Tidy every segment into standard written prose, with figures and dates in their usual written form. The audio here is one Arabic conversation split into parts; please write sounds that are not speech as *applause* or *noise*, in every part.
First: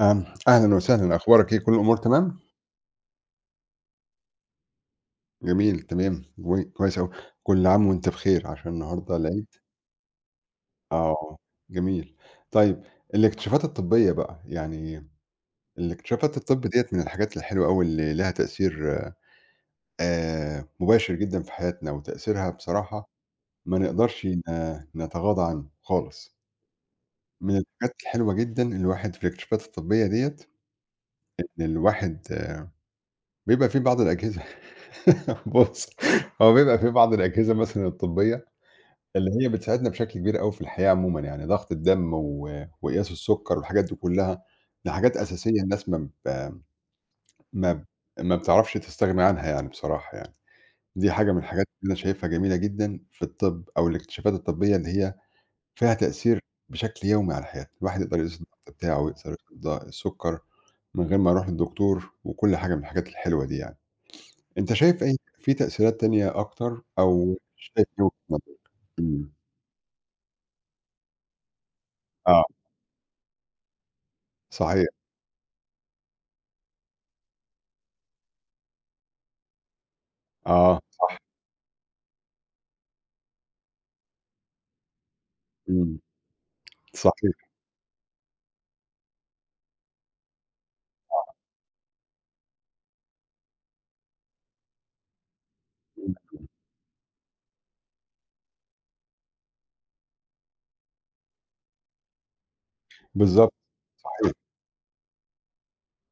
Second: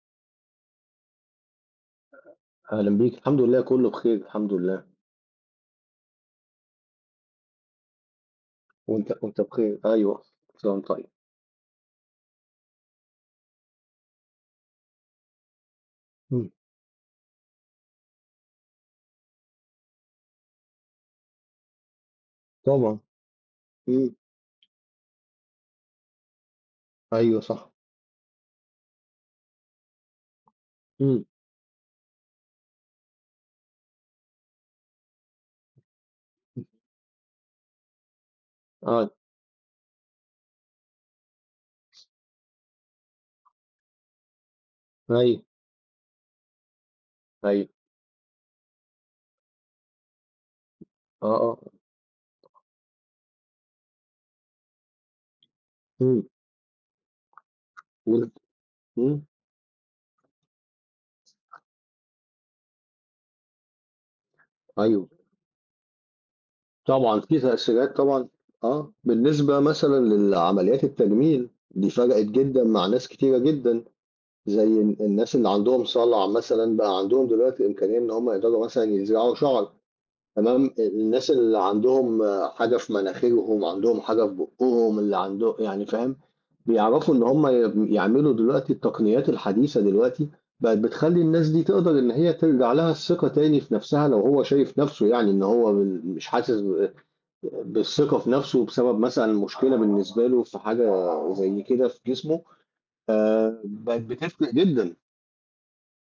أهلًا وسهلًا، أخبارك إيه؟ كل الأمور تمام؟ أهلا بيك، الحمد لله كله بخير، الحمد لله. جميل، تمام، و كويس أوي، كل عام وأنت بخير عشان وأنت النهارده وأنت العيد، بخير، أيوه. كل عام، طيب. آه، جميل. طيب الاكتشافات الطبية بقى، يعني الاكتشافات مم. الطب ديّة من الحاجات الحلوة أوي اللي ليها تأثير مباشر جدًا في حياتنا، وتأثيرها طبعا. بصراحة ما مم. نقدرش ن نتغاضى عنه خالص. أيوه من صح. الحاجات الحلوة جدًا الواحد في الاكتشافات الطبية ديّة مم. إن الواحد بيبقى في بعض الأجهزة. *laughs* بُص، هو بيبقى في بعض الأجهزة مثلًا الطبية، أيوه، اللي هي بتساعدنا بشكل كبير أوي في الحياة عمومًا، يعني ضغط الدم وقياس السُكّر والحاجات دي كلّها، دي حاجات أيوه، أساسية الناس ب أيوه. ما ب ما بتعرفش تستغنى عنها يعني بصراحة يعني، دي أه، حاجة من الحاجات أه. اللي أنا شايفها جميلة جدًا في الطِب أو الاكتشافات الطبية اللي هي فيها مم. تأثير بشكل يومي على حياتنا، الواحد يقدر وال- يقيس الضغط بتاعه مم. ويقدر يقيس السُكّر من غير ما يروح للدكتور وكل حاجة من الحاجات الحلوة دي يعني. أنت شايف أيوه، أي في تأثيرات تانية أكتر طبعا أو في شايف تأثيرات إيه وجهة طبعا. نظرك؟ أه، إمم، بالنسبة مثلا للعمليات التجميل دي فرقت آه، جدا مع ناس كتيرة جدا، زي صحيح، الناس اللي عندهم صلع مثلا، بقى عندهم دلوقتي إمكانية إن هم يقدروا مثلا يزرعوا شعر. تمام. آه، الناس اللي عندهم حاجة في مناخيرهم، عندهم حاجة في بقهم، اللي عنده يعني إمم، فاهم، بيعرفوا ان صحيح، هم يعملوا دلوقتي التقنيات الحديثة. دلوقتي بقت بتخلي الناس دي تقدر ان هي ترجع لها الثقة تاني في نفسها، لو هو شايف نفسه يعني ان هو إمم، مش حاسس بالثقة في نفسه، بسبب مثلا مشكلة بالنسبة له في حاجة زي كده في جسمه. بالضبط، آه، بقت صحيح، بتفرق جدا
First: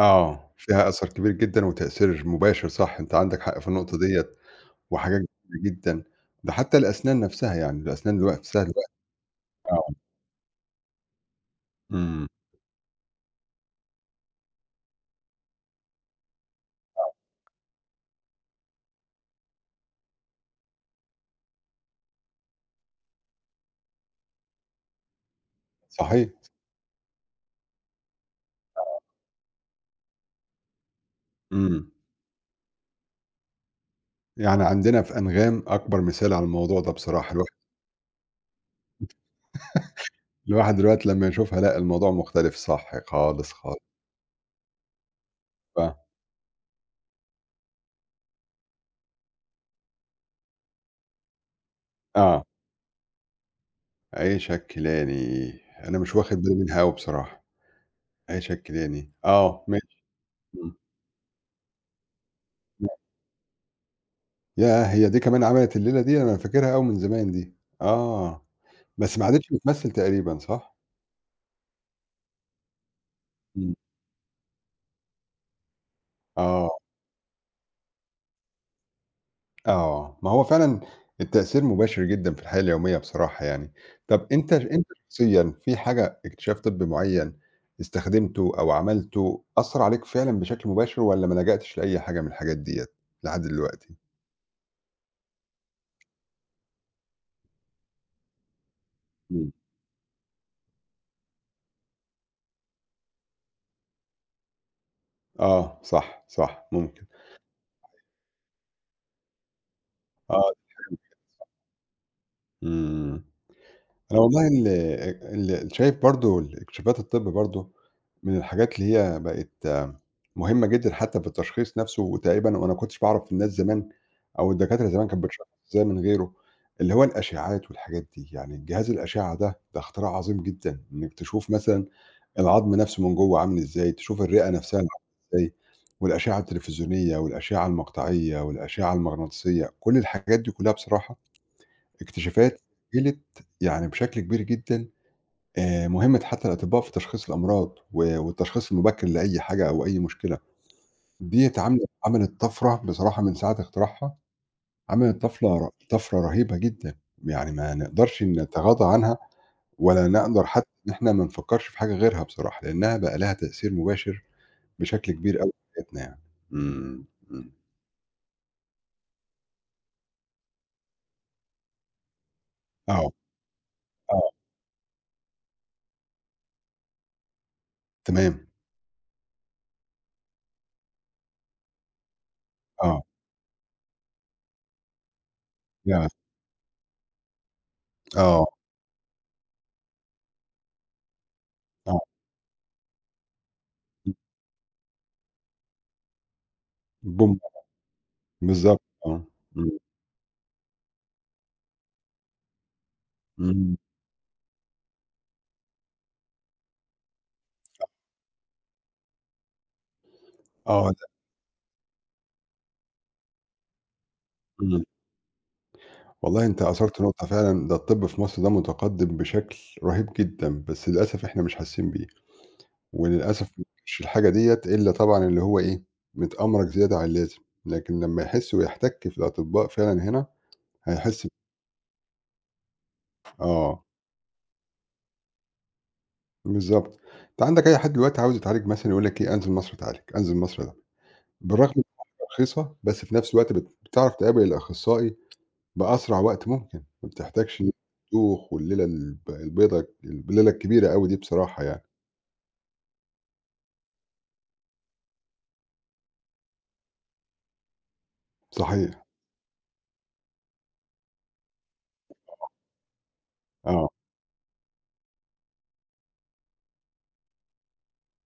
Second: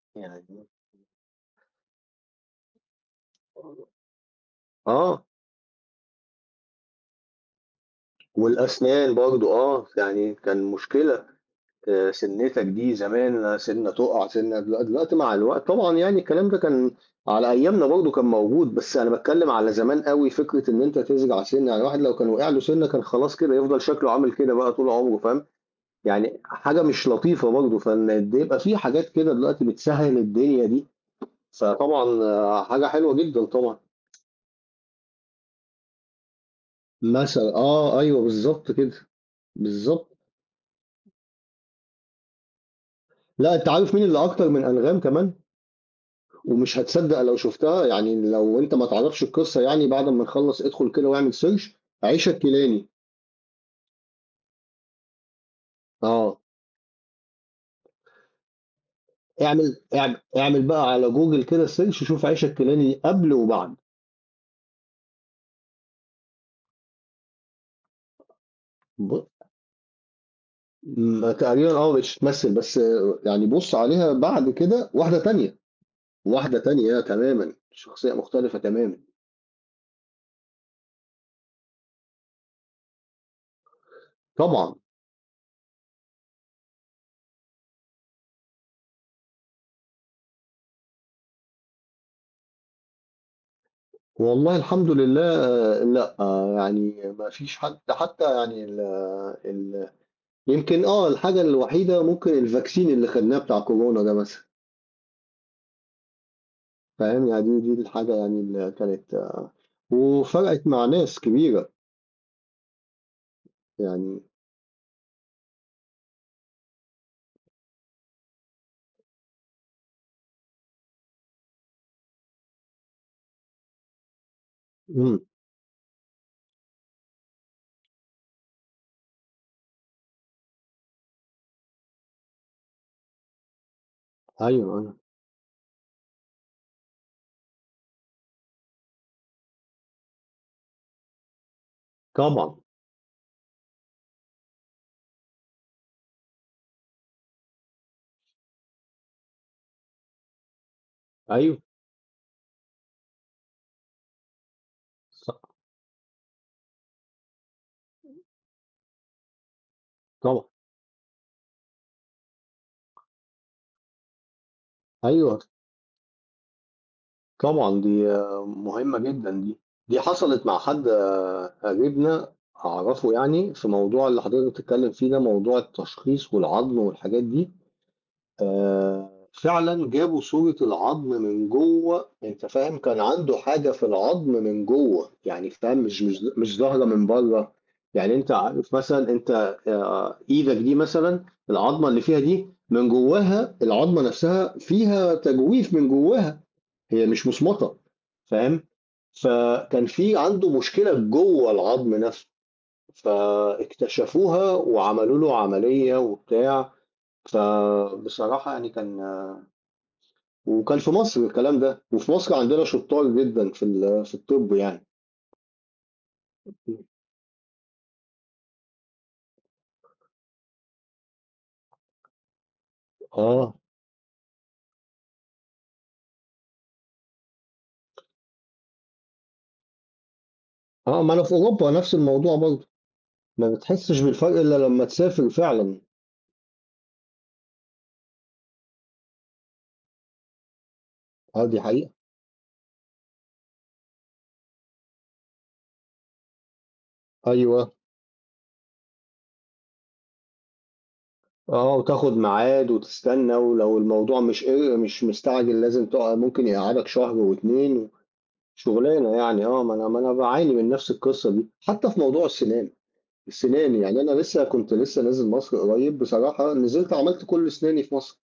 آه، يعني. فيها أثر كبير جدًا وتأثير مباشر صح، أنت عندك حق في النقطة ديّة، وحاجات اه كتيرة جدًا، ده حتى الأسنان نفسها يعني، الأسنان دلوقتي نفسها دلوقتي، والاسنان برضو آه، يعني كان مشكلة. آه، إمم، سنتك دي زمان، سنة تقع سنة، دلوقتي مع الوقت طبعا، يعني الكلام ده كان على ايامنا برضه كان موجود، بس انا بتكلم على زمان قوي. فكرة ان انت تزرع سنة، يعني واحد لو كان وقع له سنة كان خلاص كده يفضل شكله عامل كده بقى طول عمره فاهم، صحيح، يعني حاجة مش لطيفة برضه. فان قد إيه يبقى في حاجات كده دلوقتي بتسهل الدنيا دي. إمم، فطبعا حاجة حلوة جدا طبعا. يعني عندنا في أنغام أكبر مثال على الموضوع ده بصراحة، الواحد مثلا اه، ايوه بالظبط كده، بالظبط. الواحد دلوقتي لمّا يشوفها لأ، الموضوع مختلف صح خالص، لا، انت خالص، عارف مين اللي اكتر من انغام كمان؟ ف ومش هتصدّق لو شُفتها، يعني لو أنت ما تعرفش القصة، يعني بعد أمّا نخلّص ادخل كده واعمل search. عيش آه. الكيلاني. عيش الكيلاني، أنا مش واخد آه، بالي منها أوي بصراحة، عيش الكيلاني، آه اعمل ماشي، اعم اعمل إمم، بقى على Google كده search، شوف عيش إمم. الكيلاني قبل وبعد. ياه! هي دي كمان عملت الليلة دي، أنا فاكرها أوي من زمان دي، آه، بس ما ب عادتش بتمثّل تقريبًا صح؟ م تقريبًا. آه، مش بتمثّل بس. آه، يعني بُص إمم، عليها بعد كده، واحدة تانية، واحدة آه، تانية تمامًا، شخصية مختلفة تمامًا. آه، ما هو فعلًا التأثير مباشر جدًا في الحياة اليومية بصراحة يعني، طَب أنت طبعًا. أنت شخصيًا في حاجة اكتشاف طبّي معيّن استخدمته أو عملته أثّر عليك فعلًا بشكل مباشر والّا ما لجأتش لأي حاجة من الحاجات ديّة لحد دلوقتي؟ والله الحمد لله. آه، لأ، آه، يعني ما فيش حد حتى، يعني ال إمم. ال يمكن آه، الحاجة الوحيدة ممكن الvaccine اللي خدناه بتاع كورونا ده مثلًا. آه، صح، صح، ممكن. فاهم؟ يعني دي الحاجة يعني اللي كانت آه، وفرقت مع إمم. ناس كبيرة، إمم. يعني. أنا والله ال شايف برضه الاكتشافات الطِب برضه من الحاجات اللي هي بقت آه، مهمة جدًا حتى في التشخيص نَفْسه، وتقريبًا وأنا ما كنتش باعرف الناس زمان أو الدكاترة زمان إمم، كانت بتشخّص إزاي من غيره، اللي هو الأشعّات والحاجات دي، يعني جهاز الأشعّة ده، ده اختراع عظيم جدًا، إنّك تشوف مثلًا العضم نَفْسه من جوّه عامل إزاي، تشوف الرئة أيوه، نَفْسها عاملة أيوه، إزاي، والأشعّة التلفزيونية والأشعّة المقطعية والأشعّة المغناطيسية، كل الحاجات دي كُلّها بصراحة طبعًا، اكتشافات سجلت يعني بشكل كبير جدًا، مهمة حتى الأطباء في تشخيص الأمراض والتشخيص المبكر لأي حاجة أو أي مشكلة، ديّة أيوه، عاملة عملت طفرة بصراحة من ساعة اختراعها، عملت ص طفلة ر طفرة رهيبة جدًا، يعني ما نقدرش نتغاضى عنها ولا طبعًا، نقدر حتى إن إحنا ما نفكّرش في حاجة غيرها بصراحة، لإنها بقى لها تأثير مباشر بشكل أيوه. كبير أوي في حياتنا يعني. إمم، إمم. طبعًا دي مهمة جدًا دي، دي حصلت مع حد قريبنا أعرفه، آه، يعني في موضوع آه، اللي حضرتك بتتكلم فيه ده، موضوع التشخيص والعضم والحاجات دي. تمام، آآ فعلًا جابوا صورة العضم من جوّه، أنت فاهم، كان آه، عنده حاجة في العضم من جوّه، يعني فاهم مش ياه! مش مش ظاهرة من برّه، يعني أنت آه، عارف مثلًا أنت، إيدك دي مثلًا، العضمة آه، اللي فيها دي من جوّاها العضمة نفسها فيها تجويف من جوّاها، هي مش مصمطة، فاهم، بالضبط، آه، إمم. فكان في عنده مشكلة جوّه العضم نفسه، إمم. فاكتشفوها وعملوا له عملية وبتاع. فبصراحة يعني كان، وكان في آه، ده مصر الكلام ده، وفي مصر عندنا شطار جدًا في الطب إمم. يعني. والله أنت أثرت نقطة فعلًا، ده الطب في مصر ده متقدم بشكل رهيب جدًا، بس للأسف إحنا مش حاسين بيه، وللأسف آه، مش الحاجة ديّة إلا طبعًا اللي هو إيه، متأمرج زيادة عن اللازم، لكن لمّا يحس ويحتك في الأطباء فعلًا هنا آه، ما أنا هيحس، في أوروبا نفس الموضوع برضه، ما آه، بتحسش بالفرق إلا لمّا تسافر فعلًا. بالضبط. أنت عندك أي حد دلوقتي عاوز يتعالج مثلًا يقول لك إيه أنزل مصر أتعالج، أنزل مصر أتعالج، آه، دي بالرغم إن حقيقة. الحاجة رخيصة بس في نفس الوقت بتعرف تقابل الأخصائي بأسرع وقت ممكن، ما بتحتاجش أيوه. توخ والليلة البيضة الليلة الكبيرة أوي دي بصراحة آه، يعني. وتاخد ميعاد وتستنى، ولو الموضوع مش مستعجل لازم تقع، ممكن يقعدك شهر و2 صحيح، شغلانة يعني. آه، ما أنا باعاني من نفس القصة دي، حتى في موضوع السنان. السنان آه، يعني أنا لسه كنت لسه نازل مصر قريب، بصراحة نزلت عملت كل سناني في مصر،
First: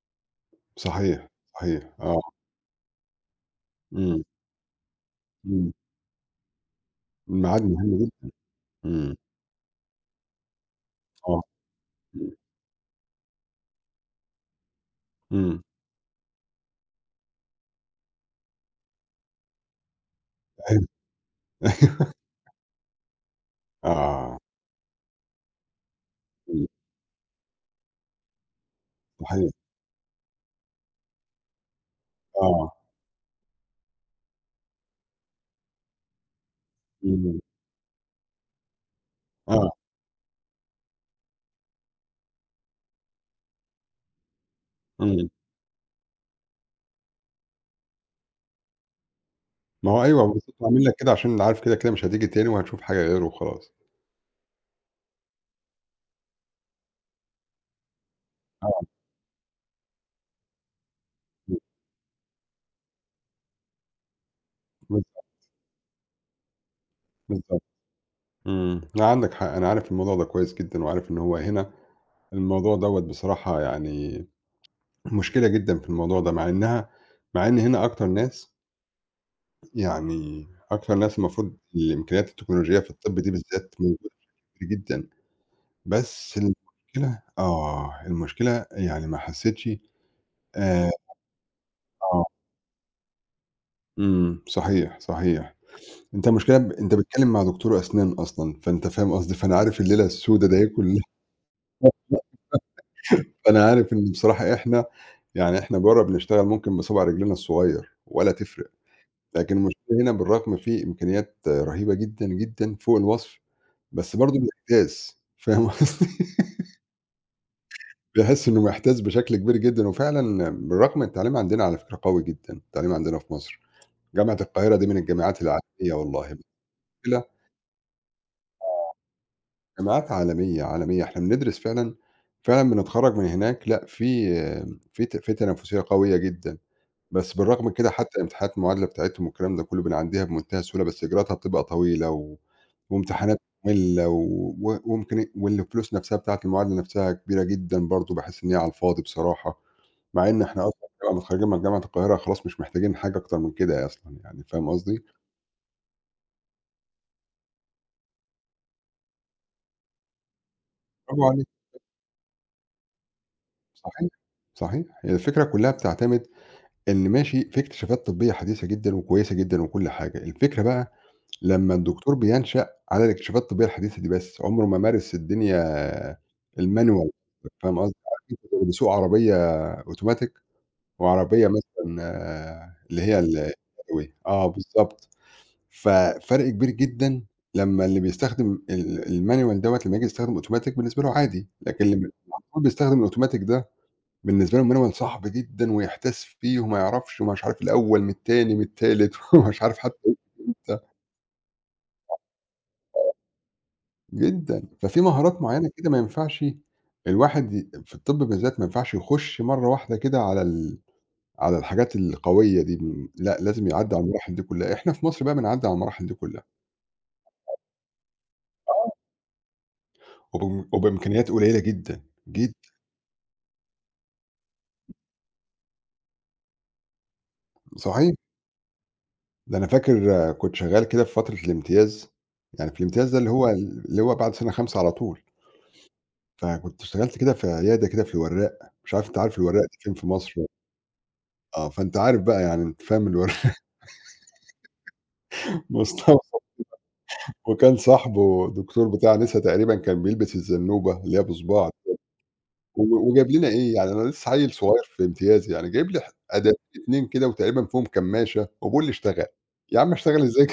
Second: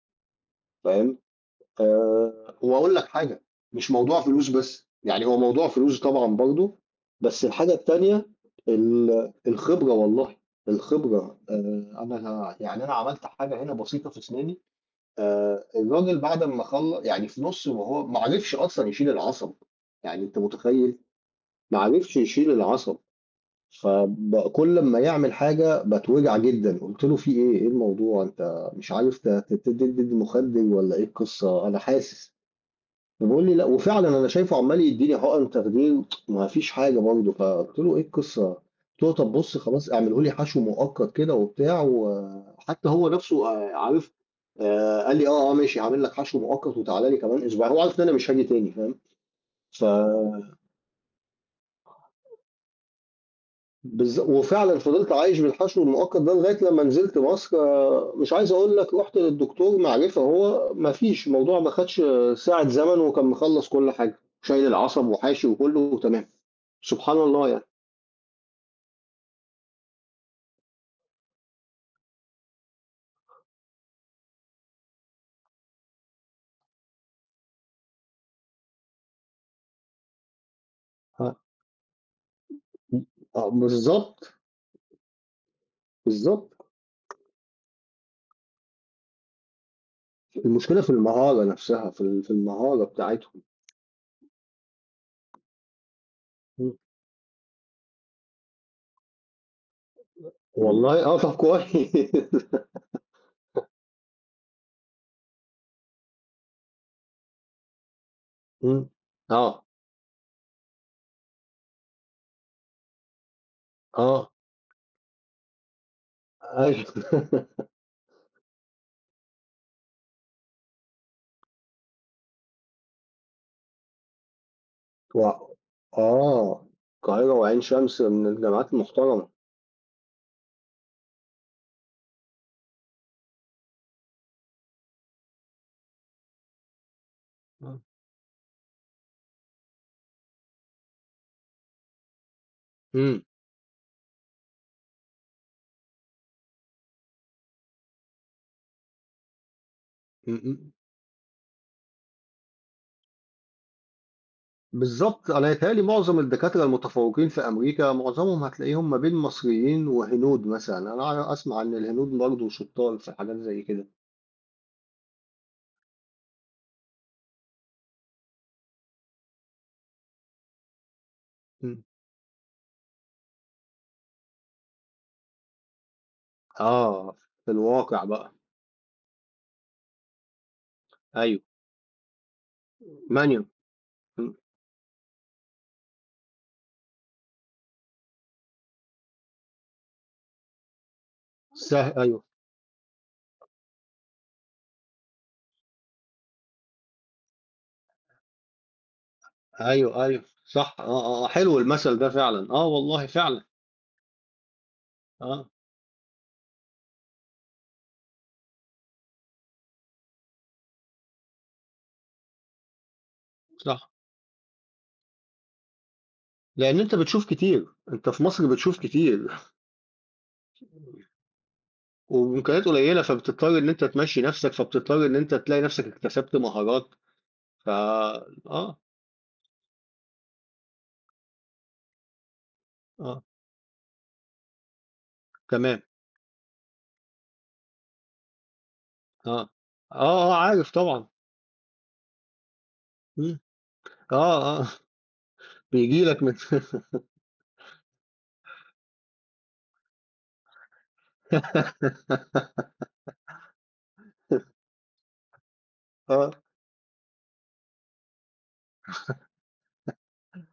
فاهم؟ صحيح، صحيح، آه، وأقول لك حاجة، مش موضوع إمم، فلوس بس، يعني هو موضوع إمم، فلوس طبعًا برضه، بس الميعاد الحاجة مهم التانية جدًا، ال إمم، الخبرة والله، الخبرة. آه، إمم، أنا يعني أنا عملت حاجة هنا بسيطة في أسناني، إمم، الراجل بعد أمّا يعني في نُص، وهو ما عرفش أصلًا يشيل العصب، يعني أنت متخيّل؟ *laughs* أيوه، ما أيوه، عرفش يشيل العصب. آه، كل أمّا يعمل حاجة باتوجع إمم، جدًا، قُلت له: "في إيه، إيه الموضوع، أنت مش عارف ت صحيح، ت تدّي مخدر والّا إيه القصة، أنا حاسس." آه، وبيقول لي: "لأ." وفعلًا أنا شايفه عمّال يدّيني حُقَن تخدير، ما فيش حاجة برضه. إمم، فقُلت له: "إيه القصّة؟" قُلت له: "طَب بُص، آه، خلاص اعمله لي حشو مؤقت كده وبتاع." وحتى هو نَفْسه عارف، قال لي: إمم، "آه، آه، ماشي، هاعمل لك حشو مؤقت وتعالَ لي كمان أسبوع." هو عارف إن أنا مش هاجي تاني، فاهم؟ ف ما هو أيوه بالضبط، عامل لك كده عشان عارف كده، كده مش هتيجي تاني وهتشوف حاجة غيره وخلاص. وفعلًا فضلت عايش بالحشو المؤقت ده لغاية لمّا نزلت مصر. آه، مش عايز آه، أقول لك، رُحت للدكتور معرفة هو، ما فيش، إمم، الموضوع ما خدش ساعة زمن وكان مخلّص كل حاجة، شايل العصب بالضبط، وحاشي وكُلّه وتمام. سبحان الله بالضبط، يعني. إمم، لأ عندك حق، أنا عارف الموضوع ده كويس جدًا، وعارف إن هو هنا الموضوع دوّة بصراحة يعني مشكلة جدًا في الموضوع ده، مع إنها مع إن هنا أكتر ناس يعني أكتر ناس آه. المفروض الإمكانيات التكنولوجية في الطب دي آه، بالذات موجودة بالضبط. كتير جدًا، بس بالضبط. المشكلة آه، المشكلة يعني ما حسيتش، المشكلة في آآ المهارة نفسها، آه، في المهارة بتاعتهم. إمم، صحيح، صحيح. أنت المشكلة إمم. أنت بتتكلم مع دكتور أسنان أصلًا، فأنت فاهم قصدي، فأنا عارف الليلة إمم. السودا دي كلها، والله آه، طب كويس. *laughs* فأنا عارف إن بصراحة إحنا يعني إحنا برّه بنشتغل ممكن بصابع رجلنا الصغير ولا *laughs* تفرق. إمم. لكن آه، المشكلة هنا بالرغم في إمكانيات رهيبة جدًا، جدًا فوق الوصف، بس آه، برضه بيحتاس، فاهم قصدي؟ *laughs* أيوه. *laughs* بيحس إنه محتاس بشكل كبير جدًا، وفعلًا بالرغم التعليم عندنا على فكرة قوي جدًا، التعليم عندنا في مصر، جامعة القاهرة دي من و الجامعات العالمية والله، آه، المشكلة القاهرة وعين شمس من الجامعات المحترمة. جامعات عالمية، عالمية، إحنا بندرس فعلًا، فعلًا بنتخرّج من هناك لأ في في ت في تنافسية قوية جدًا. بس بالرغم من آه. كده حتى امتحانات المعادلة بتاعتهم والكلام ده كله بنعدّيها بمنتهى السهولة، بس إجراءاتها بتبقى طويلة و إمم، وامتحانات مملة وممكن واللي الفلوس نفسها بتاعة المعادلة نفسها كبيرة جدًا برضه، باحس إن هي على الفاضي بصراحة، مع إمم، إن إحنا إمم. أصلًا بنبقى متخرّجين من جامعة القاهرة خلاص مش محتاجين حاجة أكتر من كده أصلًا يعني، فاهم قصدي؟ بالضبط. أنا يتهيأ لي معظم الدكاترة المتفوقين في أمريكا، معظمهم هتلاقيهم ما بين مصريين وهنود مثلًا. أنا برافو عليك، أسمع إن الهنود برضه شطار في حاجات زي كده. صحيح، صحيح، هي الفكرة كلّها بتعتمد إن ماشي في اكتشافات طبية حديثة جدًا وكويسة جدًا وكل حاجة، الفكرة بقى لمّا إمم. الدكتور بينشأ على الاكتشافات الطبية الحديثة دي بس، عمره ما مارس الدنيا الmanual، آه، في فاهم قصدي؟ الواقع بقى. عارف أنت اللي بيسوق عربية أوتوماتيك أيوه. وعربية مثلًا آه، اللي هي ال manual. اليدوية إمم. آه بالضبط، ففرق كبير جدًا لمّا اللي بيستخدم الmanual دوّة لمّا ييجي يستخدم أوتوماتيك بالنسبة له عادي، لكن اللي أيوه، على طول بيستخدم الأوتوماتيك ده بالنسبة له manual صعب جدًا ويحتاس فيه وما يعرفش ومش عارف الأول من التاني من التالت *laughs* ومش عارف أيوه، حتى أيوه، صح، آه، آه، آه، حلو المثل ده فعلًا، آه والله فعلًا. جدًا، ففي مهارات آه، معيّنة كده ما ينفعش الواحد في الطب بالذات ما ينفعش يخش مرّة واحدة كده على على الحاجات القوية دي، لأ لازم صح. يعدّي على المراحل دي كلّها، إحنا في مصر بقى بنعدّي على المراحل دي كلّها، لأن أنت بتشوف كتير، أنت في مصر بتشوف كتير. *laughs* وبإمكانيات قليلة جدًا، جدًا، وإمكانيات قليلة، فبتضطر إن أنت تمشّي نَفْسك، فبتضطر إن أنت تلاقي نَفْسك اكتسبت مهارات. ف صحيح، آه، ده أنا فاكر آه، كنت شغّال كده في فترة الامتياز، يعني في الامتياز ده آه، اللي هو بعد سنة 5 على طول، تمام. فكنت اشتغلت كده في عيادة كده في الوراق، مش عارف أنت آه، عارف آه، الوراق دي فين في آه، مصر؟ عارف طبعًا. آه، فأنت عارف بقى يعني أنت فاهم إمم، الوراق، آه، آه، *laughs* بييجي لك من. مستوصف وكان صاحبه دكتور بتاع نسا تقريبًا كان بيلبس الزنوبة اللي هي بصباع *laughs* وجاب لنا إيه، يعني أنا لسه عيل صغير في امتياز يعني، جايب لي آه، أداتين 2 كده وتقريبًا فيهم كمّاشة وبيقول لي اشتغل، يا عم اشتغل إزاي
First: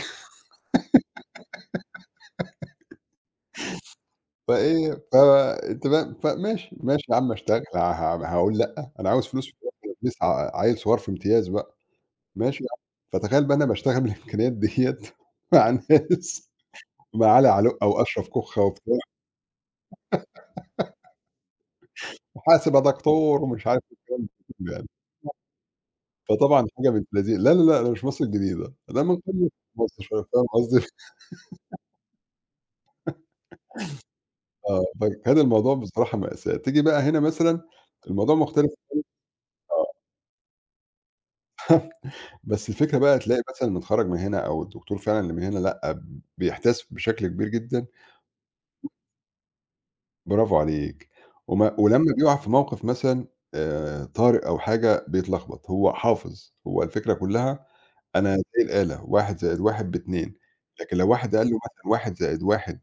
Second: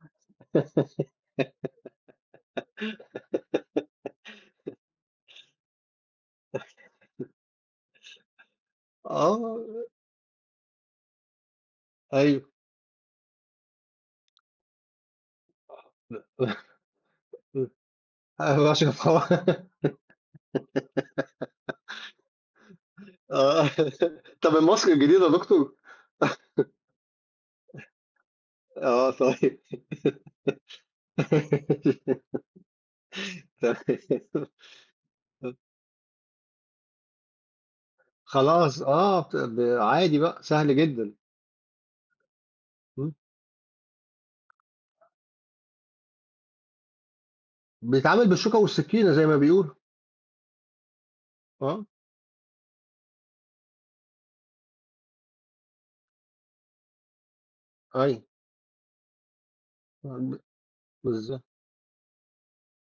*laughs* فإيه، فأنت فاهم، فماشي، ماشي يا عم اشتغل هاقول لأ، أنا عاوز فلوس في آه، الآخر، لسه عيل صغير في امتياز بقى، أيوه. ماشي يا عم، فتخيل بقى أنا باشتغل بالإمكانيات ديّة *laughs* مع ناس *laughs* مع علي وأشرف كُخّة أبو وبتاع، أشرف، آه. *laughs* وحاسب يا دكتور ومش آه. عارف الكلام ده طَب كله يعني. الماسك الجديد يا دكتور؟ فطبعًا حاجة بنت لذي لا، لا، لأ، ده مش مصر الجديدة، ده آه من قبل طيب. مصر شوية، فاهم قصدي؟ *laughs* تمام. آه، فكان الموضوع بصراحة مأساة، تيجي بقى هنا مثلًا الموضوع مختلف خلاص آه، بت ب آه، عادي بقى، سهل جدًا. بس الفكرة إمم. بقى تلاقي مثلًا المتخرّج من هنا أو الدكتور فعلًا اللي من هنا لأ، بيحتاس بشكل كبير جدًا، بيتعامل بالشوكة والسكينة زي ما بيقولوا. برافو عليك. آه، ولمّا بيُقع في موقف مثلًا طارئ أو حاجة بيتلخبط، هو حافظ، هو الفكرة كلّها أيوه، أنا زي الآلة 1+1 ب2، ب لكن لو واحد بالضبط. قال له مثلًا 1+1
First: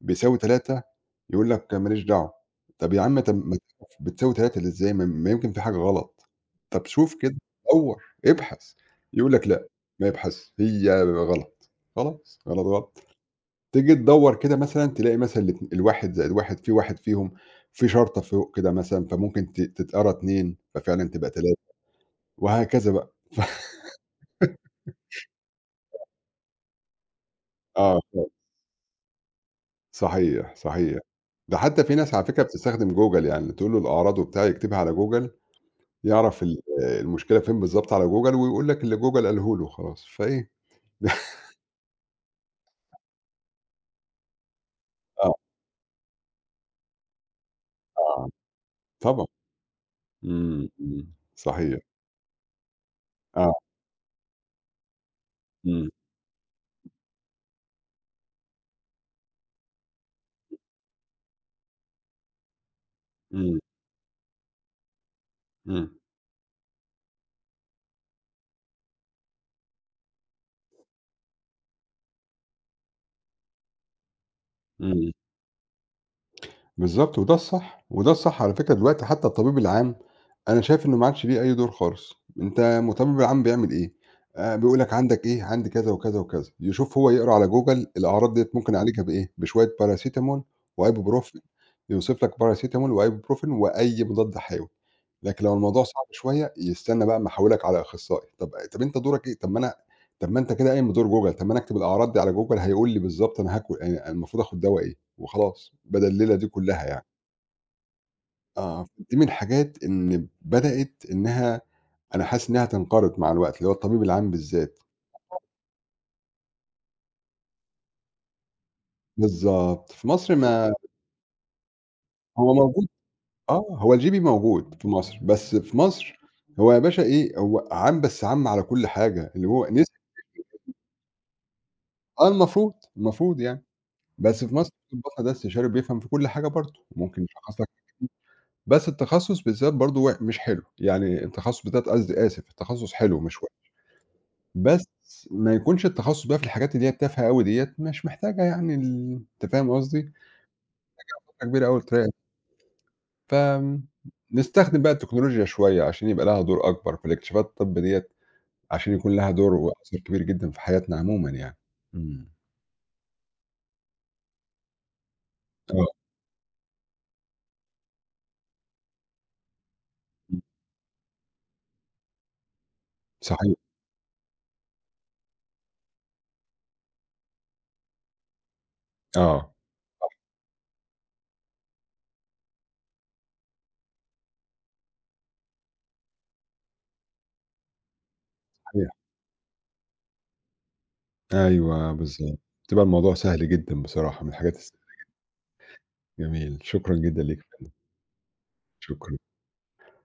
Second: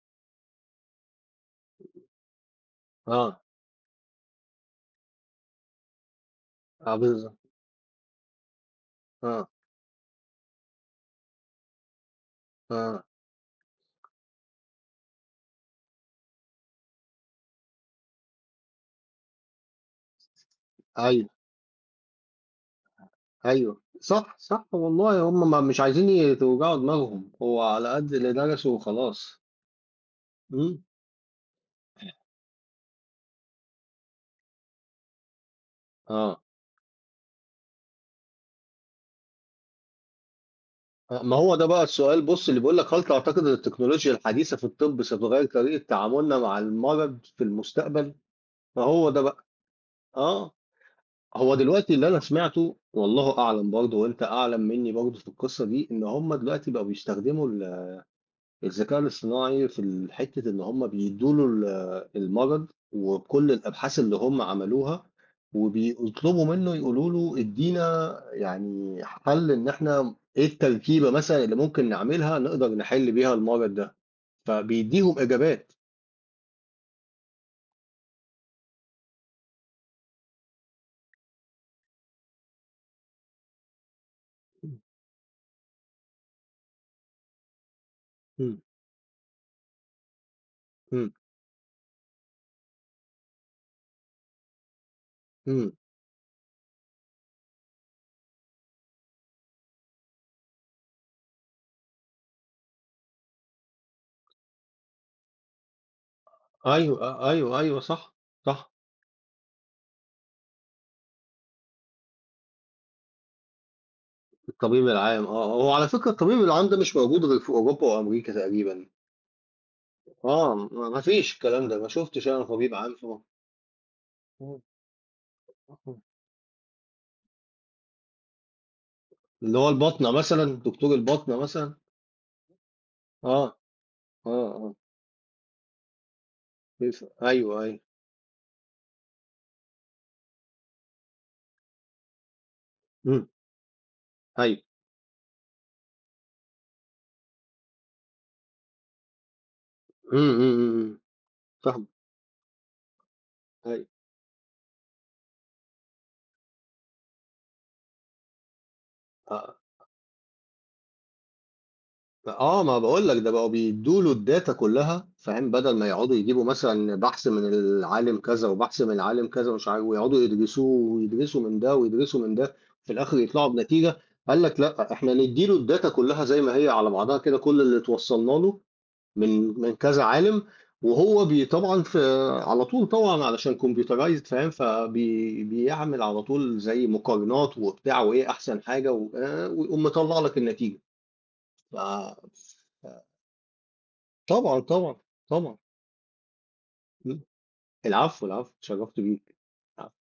بيساوي 3 يقول لك ما ليش دعوة، طَب يا عم طَب آه، ما تعرف بتساوي 3 إزاي ما يمكن في حاجة غلط، طَب آه شوف كده، بالضبط. دوّر، ابحث، يقول آه، لك لأ، ما يبحثش، هي غلط، خلاص غلط، غلط. آه، تيجي تدوّر كده مثلًا تلاقي مثلًا الواحد زائد واحد في واحد فيهم في شرطة فوق كده مثلًا، فممكن تتقرا 2 ففعلًا أيوه، تبقى 3 وهكذا بقى. *laughs* ف أيوه، صح، صح والله. هم ما مش عايزين توجعوا دماغهم، هو على آه قد فعلًا، اللي درسه وخلاص. صحيح، إمم، صحيح. ده حتى في ناس على فكرة بتستخدم Google يعني تقول له الأعراض وبتاع يكتبها على Google آه. يعرف المشكلة فين بالضبط على Google ويقول لك اللي Google قاله له خلاص، فإيه، ما *laughs* هو ده بقى السؤال بُص، اللي بيقول لك: هل تعتقد إن التكنولوجيا الحديثة في الطب آه، ستغيّر طريقة تعاملنا مع المرض في المستقبل؟ آه، فهو ده طبعًا. بقى. آه. إمم، إمم، هو صحيح. دلوقتي اللي أنا سمعته والله آه، أعلم، برضه وأنت أعلم منّي برضه في القصة دي، إمم، إن هُم دلوقتي بقوا بيستخدموا الذكاء الاصطناعي في حتة إن هم بيدوا له المرض وكل إمم، الأبحاث اللي هم عملوها، إمم، وبيطلبوا منه يقولوا له: ادينا يعني حل، إن إحنا إيه التركيبة مثلا اللي ممكن نعملها نقدر نحل بيها المرض ده، إمم. فبيديهم إجابات. بالضبط، وده الصح، وده الصح على فكرة دلوقتي حتى الطبيب العام أنا شايف إنه ما عادش ليه أي دور خالص، أنت الطبيب العام بيعمل إيه؟ بيقول لك عندك إيه، عندي كذا وكذا وكذا، يشوف هو يقرا على جوجل الأعراض ديّة مم. ممكن أعالجها إمم. بإيه، بشوية باراسيتامول مم. وأيبوبروفين، يوصف لك باراسيتامول وأيبوبروفين وأي مضاد حيوي، لكن لو مم. الموضوع صعب شوية يستنى بقى أمّا أحوّلك على أخصائي، طب أنت دورك إيه؟ طب ما أنا طب ما أنت كده قايم بدور جوجل، طب ما أنا أكتب الأعراض دي على جوجل هيقول لي بالضبط أنا هاكل المفروض آخد دوا إيه. وخلاص، بدل الليلة دي كلّها ايوه، يعني. آه، ايوه، ايوه، صح. صح. آه. دي من الحاجات إن بدأت إنّها أنا حاسس إنّها تنقرض مع الوقت، اللي هو الطبيب العام بالذات. الطبيب العام، هو على فكره الطبيب العام ده مش موجود غير في اوروبا وامريكا تقريبا. بالضبط. في مصر آه، ما ما فيش الكلام ده، ما شفتش أنا هو طبيب موجود، عام في آه. هو الGP موجود في مصر، بس في مصر. مصر هو يا باشا إيه، هو عام بس عام على كل حاجة، اللي اللي هو هو نسي، الباطنة مثلًا، دكتور الباطنة مثلًا. آه المفروض، المفروض آه، يعني. آه، بس في مصر آه، طبيب الباطنة ده استشاري بيفهم في كل حاجة برضه، وممكن أيوه، يشخّص لك أيوه. بس التخصُص بالذات برضه مش حلو، يعني التخصُص بالذات قصدي آسف، التخصُص حلو إمم، مش أيوه، بس ما يكونش التخصُّص بقى في الحاجات اللي هي التافهة أوي ديّة، مش محتاجة يعني أنت فاهم قصدي؟ *unintelligible* إمم، إمم، إمم، إمم، مساحة كبيرة أوي فاهمك، تراقب، فآمم، أيوه، نستخدم بقى التكنولوجيا شوية عشان يبقى لها دور أكبر في الاكتشافات الطب ديّة، عشان يكون لها دور آه، وأثر كبير جدًا في حياتنا عمومًا يعني. إمم، آه. ما باقول لك ده بقوا بيدّوا له الdata كلّها فاهم، بدل آه، ما يقعدوا يجيبوا مثلًا بحث من العالم كذا، وبحث من العالم كذا ومش عارف، ويقعدوا إمم، يدرسوه ويدرسوا من ده ويدرسوا من ده، في الآخر يطلعوا صحيح، بنتيجة. قال لك لأ، إحنا ندّي له الdata كلّها زي ما هي على بعضها كده، كل اللي اتوصلنا له آه، من كذا عالم، وهو طبعًا في، على طول طبعًا علشان computerized فاهم؟ بيعمل على طول زي مقارنات وبتاع وإيه أحسن صحيح، حاجة، و ويقوم مطلّع لك النتيجة. ف أيوه بالضبط، بتبقى ف الموضوع سهل جدًا بصراحة، من الحاجات طبعًا، طبعًا، طبعًا. جميل، شكرًا إمم. جدًا ليك، العفو، العفو، اتشرّفت شكرًا. بيك. العفو.